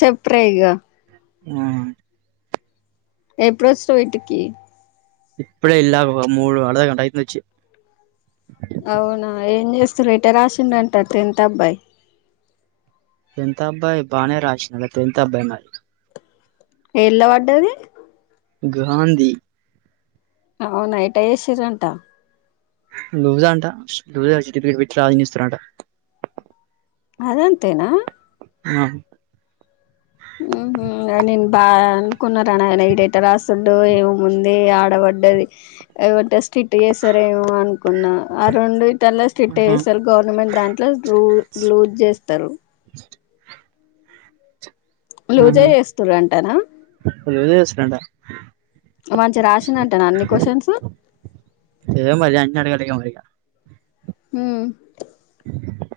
చెప్పురేగా హ్మ్ ఎ ప్రోచిన్నవ్ ఇంటికి ఇప్పుడే ఇలా మూడు అర్ధగంట అయితుంది వచ్చి అవునా ఏం చేస్తురు ఏటా రాసిండ అంటా టెన్త్ అబ్బాయి టెన్త్ అబ్బాయి బానే రాసి టెన్త్ అబ్బాయి మరి ఎలా పడ్డది గాంధీ అవునా ఎటాచేసిరంట లూజ అంట [unintelligible] పెట్టి రాయన ఇస్తురంట అదంతేనా ఆ హ్మ్ హు నేను బాగా అనుకున్నా రా నయన ఈడు ఎటా రాస్తుడు ముంది ఆడ పడది [unintelligible] స్ట్రిక్ట్ చేస్తారేమో అనుకున్న ఆ రెండు ఇటల్లా స్టిట్ ఆహా చేస్తారు గవర్నమెంట్ దాంట్లో లూజ్ చేస్తారు లూజే ఆహా చేస్తురు అంటన లూజే చేస్తారంట మంచి రాసిన అంటానా అన్ని క్వశ్చన్స్ ఏమో మరి అన్ని అడగాలి ఇగ మరి హ్మ్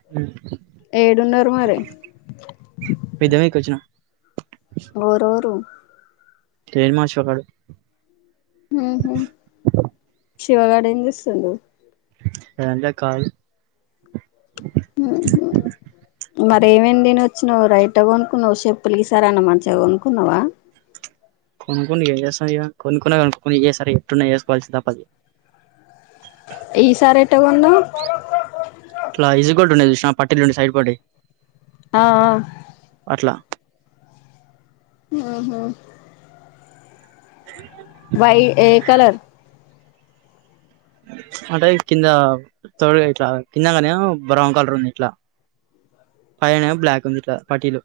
హ్మ్ ఏడున్నారు మరి పెద్ద మీదికి వచ్చిన ఓరోరు కెన్ మాచకాడు హ్మ్ హు శివగాడు ఎం చేస్తుండు రంటా కాల్ హ్మ్ హు మరే ఎం ఎం తినొచ్చినవ్ రైట్గ కొనుకున్నావు చెప్పులుకిసారాన్న మంచిగా కొనుకున్నావా కొనుక్కనిగా ఎం చేస్తాం ఇగ కొనుక్కన్నా కొనుని [unintelligible] ఎట్టున్నా వేసుకోవాల్సి తప్పదు ఈసారెట్ట కొన్నావ్ ఇలా ఇజగోల్డ్ ఉండే చూస్ న పట్టిల్ ఉండి సైడ్ పటి ఆ ఆ అట్ల ఆహా వయి ఎ కలర్ అంటే కింద తోడుగా ఇట్లా కింద కానే బ్రౌన్ కలర్ ఉంది ఇట్లా పైనే బ్లాక్ ఉంది ఇట్లా పట్టిలు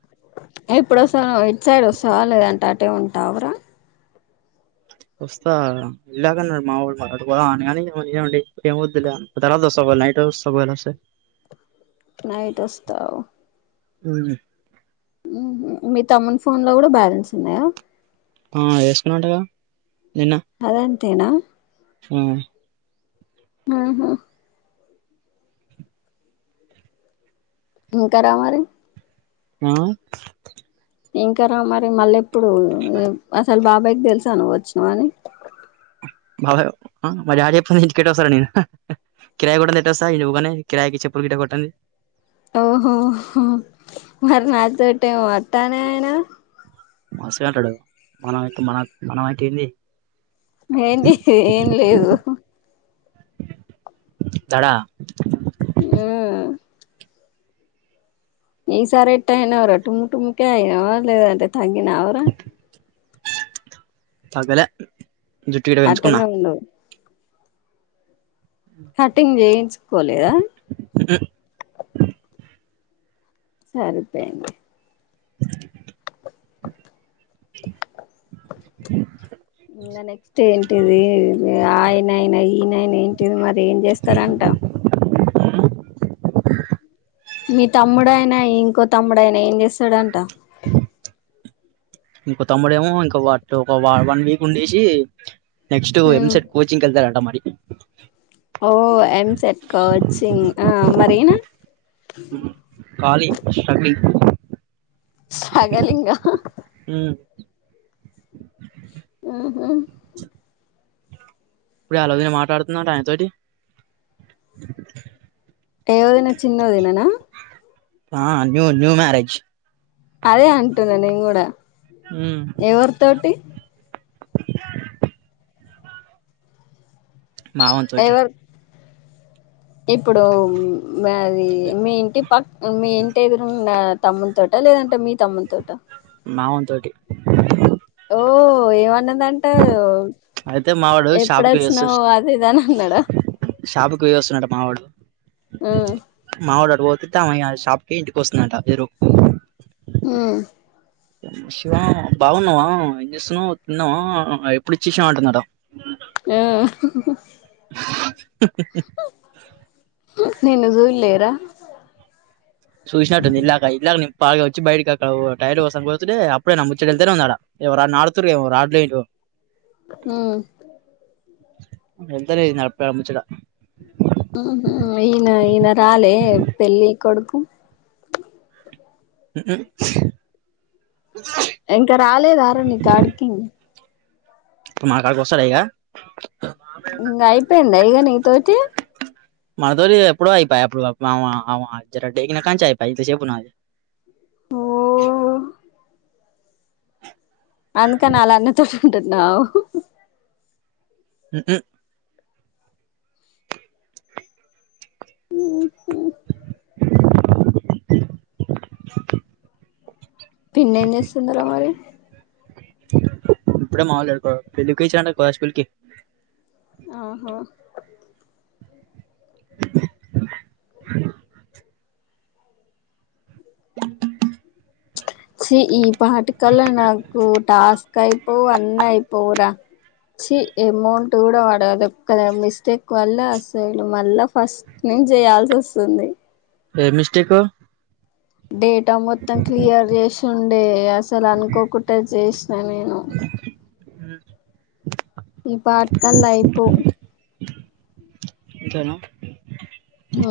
ఇప్పుడు వసానవ్ ఇట్ సైడ్ వస్తావ లేద అటే ఉంటావరా వస్తా ఇలాగన్నా మా ఓడు పోదాం అని కాని నేనే ఉండి ఏం వద్దులే తరువాత వస్త ఒకవేళ నైట్ వస్త ఒకవేళ వస్తే నైట్ వస్తవ్ అవున మీ తమ్ముని ఫోన్ లో కూడా బ్యాలెన్స్ ఉన్నాయా ఆ వేసుకున్నా అంటగా అదేం తేన హ్మ్ ఆహా ఇంక రా మరి ఆ ఇంకరా మరి మల్లెప్ ప్పుడు ఉ అసలు బాబాయ్ దెల్సా నువ్ ఒచ్చినవని బావ మా డాడీ ఎప్పుడు ఇంటికెలడోస్త నేను కిరాయి కూడా నెట్టొస్తా ఈడ ఓపెనైన్ది కిరాయికి చెప్పులు గిట కొట్టండి ఓహోహో మరి నాతోటేమో అ తనేనా మస్తుగా అంటాడు మనయితే మన మనం అయితే ఏంది ఏంది ఏం లేదు దడా ఊ ఈసారి ఎట్టయినవ్ రా టుముటుముకె అయినవ లేదంటే తగ్గినావ్ రా తగ్గలే జుట్టు గిట్ట పెంచుకున్నా అట్టనే ఉండు కటింగ్ జేయించుకోలేదా ఉ ఉ సరిపైంది ఇంకా నెక్స్ట్ ఏంటిది ఆయనయినా ఈయనయినా ఏంటిది మరి ఏం చేస్తారంటా ఉహు మీ తమ్ముడయినా ఇంకో తమ్ముడయినా ఏం జేస్ తడంట ఇంకో తమ్ముడమో ఇంకో వాటు ఒక వన్ వీక్ ఉండేషి నెక్స్ట్ ఎం మ్మ్ సెట్ కోచింగ్ ఎళ్తడట మరి ఓ ఎంసెట్ కోచింగ్ ఆ మరి ఈన కాళీ స్ట్రగ్గ్లింగ్ స్ట్రగలింగ ఉహు ఇప్పుడే ఆళ్ళ ఒదిన మాట్లాడుతుందట ఆయనతోటి ఏ ఒదిన చినొదిన నా ఆ న్యూ న్యూ మ్యారేజ్ అదే అంటున్నా నేన్ గూడా ఏవరితోటి మావొంతోటి ఎవరు ఇప్పుడు మది మీ ఇంటి పక్ మీ ఇంటి ఎదురుంగ తమ్ముంతోట లేదంటే మీ తముంతోట మావొంతోటి ఓ ఏవన్నదంటయో అయితే మావాడు షాపుకి వస్తు అది ఇది అని అన్నాడా షాపుకి పోయి వస్తున్నట మావాడు ఆ మావాడు అటు పోతు ఇమ సాపు ఇంటి కోస్తున్నా ఏ ర ఆ బాగున్నావా ఏం చేస్తున్నావు్ తిన్నావా ఎప్పుడు వచ్చేశావు అంటున్నారు ఆ [unintelligible] నిన్ను చూడలేదా చూసినట్టు ఉంది ఇందాక ఇందాక నేన బాగా వచ్చి బయటకి అక్కడ డైర్ కోసం పోతుే అప్పుడే నమ్ ముచ్చ వెళ్తేనే ఉన్నాడా ఎ నాడుతతుారు రాట్లే ఆ ఎంత [unintelligible] ఈయన ఈయన రాలే పెళ్ళి కొడుకు [unintelligible] ఇంకా రాలేదార నీ కాడికి నా కాడికి వస్తాడా ఇక ఇంగ అయిపోయింద ఇగ నీ తోటి మా తోటి ఎప్పుడో ఆయి పాయ అప్పుడు [unintelligible] కాంచీ ఆయిపోయి చెప్పు [unintelligible] అందుక నాల అన్న త ంట నావు అ [unintelligible] పిన్నీ ఏం చేస్తున్నారు మరి ఇప్పుడే మామూలుడుకో పెళ్ళకి ఇచ్చిన స్కూల్కిి ఆహో [unintelligible] [unintelligible] ఛీ ఈ పాటికల్లా నాకు టాస్క్ చ్చి అమౌంట్ కూడా పడదు ఒక్క మిస్టేక్ వల్ల అసలు మళ్ళా ఫస్ట్ నుంచి చేయాల్సి వస్తుంది ఏ మిస్టికు డటా మొత్తం క్లియర్ చేసి చుండయా అసలు అనుకోకుంటే చేసినా నేను [unintelligible] ఈ పాటికల్లా అయిపోవు అంతేనా ఆ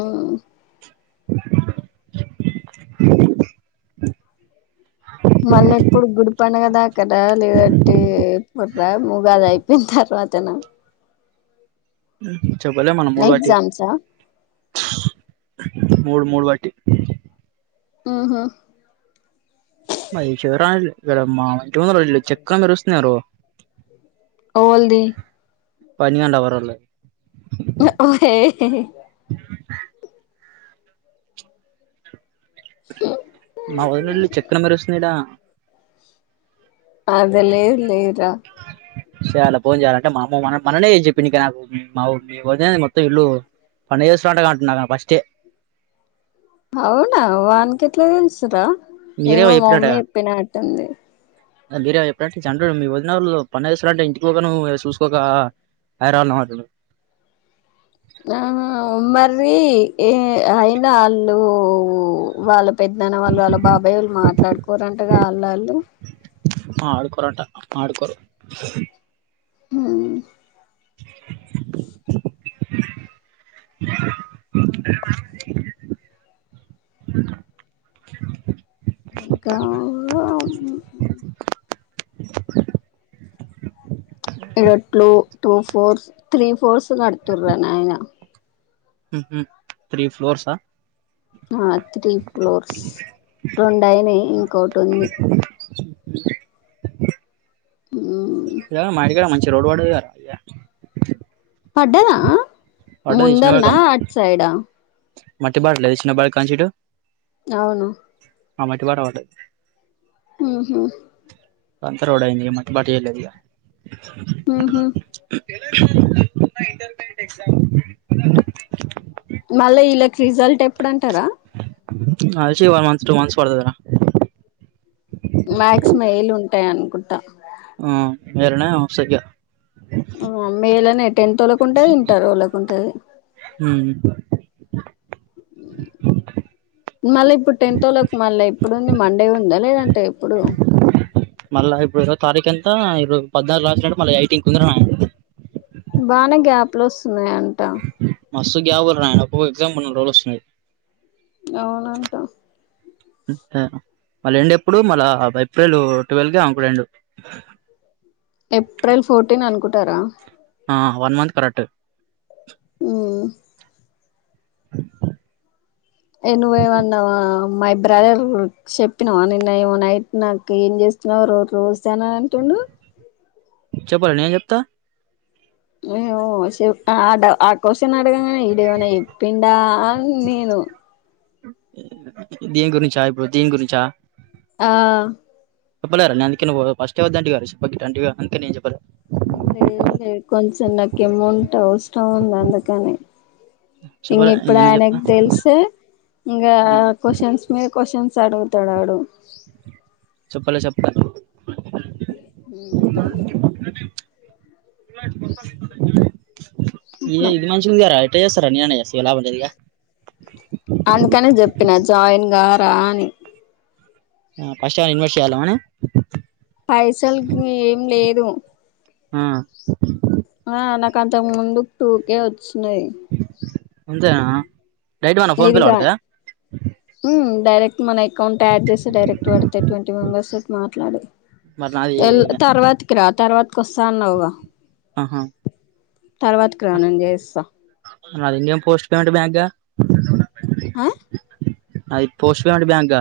[unintelligible] మల్లెప్పుడు గుర్ పన కదా అక్కడ లేదంటే ముర్రా ముగాది అయిపోయింది తర్వాతనా హ్మ్ హు చొప్పలేం మన మూడు వటి ఎగ్జామ్సా మూడు మూడు వట్టి హ్మ్ హు మహిషివరాజు గరమ్ మా ఇంటి ముందర వీళ్ళు చెక్క దెరుస్తున్నారు ఓల్ది పని కండవరలే ఓహే మా వదినొల్లు చెక్కన మెరుస్తుస్నిడా అద లేదు లేరా సేయాల ఫోన్ జేయాలంటే మా అమ్మ మన్ననే జెప్పి నిక నాకు మా మీ ఒదినదే మొత్తం ఇల్లు పన్న చేస్తురంటగా అంట్నాగ ఫస్టే అవునా వాన్ కేట్లా తెల్సు రా మీరే ఏమో మా మమ్మీ చెప్పినట్టుగా చెప్పినాట్టుంది మీరే ఎప్పుడంటే చంటుడు మీ వదినోళ్ళు పండగా జేస్తారంట ఇంటికి పోకా నువ్ చూసుకోక ఐరన్నామటుండు ఆ మర్రి ఏ అయినా ఆళ్ళు వాళ్ళ పెద్దన్న వాళ్ళు వాళ్ళ బాబోయోళ్ళు మాట్లాడుకోరంటగా ఆళ్ళ ఆళ్ళు ఆడుకోరట ఆడుకోరు హ్మ్ ఇంకా ఇరొట్లు టూ ఫోర్స్ త్రీ ఫోర్స్ కడుతుర్రా నాయినా హ్మ్ హు త్రీ ఫ్లోర్సా ఆ త్రీ ఫ్లోర్స్ రొండయినయి కోటుంది మా ఇంటికాడ మంచి రోడ్ వడదిగా పడ్డదా ముందల్నా చిన్నవాడికి అట్ సైడా మట్టి బాట్లే తెచ్చినా బా కంచీటు అవును ఆ మెటు వార వడ్డది హ్మ్ హు అంత రోడయింది మట్టి బాటియే లేదిగా హ్మ్ హు మళ్లా ఇల result ఎప్పుడంటారా [unintelligible] one months two months పడతదిరా మ్యాక్స్ మే లు ఉంటాయ ఉంటా మ్మ్ మెరనా ఓ సఖియా మ్మ్ మేలనే టెన్త్ వాళ్ళకు ఉంటది ఇంటర్ వాళకుంటది ఉమ్ మళ్ళా ఇప్పుడు టెన్తోళ్లకి మళ్ళా ఇప్పుడుంది మండే ఉందా లేదంట అంటే ఇప్పుడు మళ్ళ ఇప్పుడు ఇరవ తారీఖు వెళ్తా ఇర పద్నాలుగు క్లాసులు అంటే మళ్ళీ ఐటీ కుందర బానే గ్యాప్ లోస్ స్న్నా అంట మస్తు గ్యాప్ [unintelligible] ఎగ్జామ్ పన్నెండు రోజులు వస్తున్నాయి అవునంటా మళ్ళ ఎండ్ ఎప్పుడు మళ్ళ ఏప్రిల్ ట్వెల్వ్ కే ఆమెకు ఎండు ఏప్రిల్ ఫోర్టీన్ అనుకుంటారా ఆ వన్ మంత్ కరెక్ట్ ఉమ్, [unintelligible] ఏ నువ్వేమన్న అమ్మాయి బ్రదర్ చెప్పినావా నిన్న ఏమో నైట్ నాకు ఏం చేస్తున్నావ రో రోజు జనా అంటుండు చెప్పలే ఏ చెప్తా ఇ ఆ ఓ చెప్ ఆ ఆడ ఆ క్యూస్షన్ అడగమను ఈడేమన్న చెప్పిండా అ నేను దీని గురించా ఇప్పుడు దీని గురించా ఆ చెప్పలే అ ఫస్ట్ చెప్ప అేను చెప్పలే ఇ లే ఇ లే కొంచ చెనాక ఎమౌంట్ అవసర్ అవును అందుకనే ఇంగ చెప్పలే నేను ఇప్పుడు ఎందుకు చెప్తా ఆయనకు తెలిస్తే ఇంకా క్వశ్చన్స్ మీ క్వశ్చన్స్ [unintelligible] అడుగుతాడు ఆడు మళ్ళీ చెప్తా [unintelligible] పంత [unintelligible] ఇదే అట్లా ఇది మనుషుందిగార ఎట్ల చెస్సారూ అన్యానేసి ఎలా ఉండదియా [unintelligible] జాయిన్ గారా అని ఫస్ట్ టైమ్ ఇన్వెస్ట్ చెయ్యాలా మనం పైసలకి ఏం లేదు హ్మ్ ఆ నా కంతకు ముందు టూకే వొ చినయ్ అంతేనా డైట్ మా నా ఫోన్ పేలో పడతాయా ఉమ్ డైరెక్ట్ మన అకౌంట్ యాడ్చేసి డైరెక్ట్ పడతాయి ట్వంటీ మెంబర్స్ మా ట్లాడు మరి నాది ఎల్ తర్వాత క్క రా తర్వా కొస్తాన్నావ్గా ఆహా తర్వాతకి రా నేను జేస్తా నాది ఇండియ పోస్ట్ పేమెంట్ బ్యాంక్గా ఆ నాది పోస్ట్ పేమెంట్ బ్యాంక్గా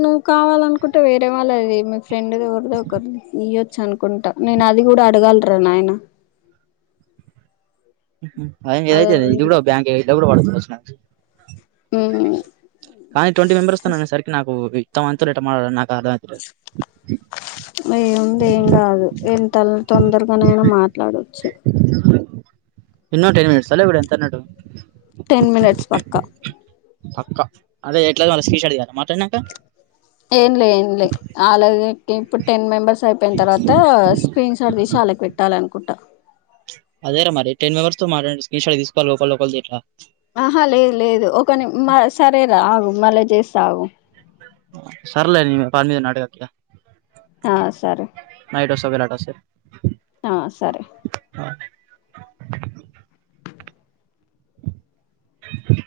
ను కావాలనుకుంటే వేరే వాళ్ళది దే మీ ఫ్రెండో ఎవర్దోఒకరిది ఈ చ్చనుకుంటా నేను అది గూడా అడగాల్రా నాయన అయంగ అదే ఇదయితే ఇది ఉంది గూడా ఓ బ్యాంకే ఎవడు వడుతది వచ్చినంకా ఉమ్ కానీ ట్వంటీ మెంబర్ర్సకి అనే సరికి నాకు తమంతు రెట [unintelligible] ఏముంది ఏంగాదు తల్ తొందరగానైనా మాట్లాడొచ్చు ఇన్నో టెన్ మినిట్స్ ఆ లెవుడు ఎంత అన్నాడు టెన్ మినిట్స్ పక్కా పక్కా అదే ఎట్లాగా వాళ్ళకి స్క్రీన్షార్ట్ తీయాల మాట్లానంకా ఏంలే ఏంలే ఆళ్లది ఇప్పుడు టెన్ మెంబర్స్ అయిపోయిన తర్వాత స్క్రీన్ షార్ట్ తీసి వాళ్ళకి పెట్టా లనుకుట అదే రా మరి టెన్ మెంబెర్స్ తో మాట్లాడి స్క్రీన్ షాట్ తీసుకోవాల్ల ఒకల్దీ ఒకల్దీ ఎట్లా ఆహా లేదు లేదు ఒకని మ సరేరా ఆగు మళ్ళా చే సాగు సర్లే పని మీద ఉన్నా అడుగక్యా ఆ సరే ఎటోస్తవ్ వీలాటోస్తే ఆ సరే [unintelligible] హుమ్మ్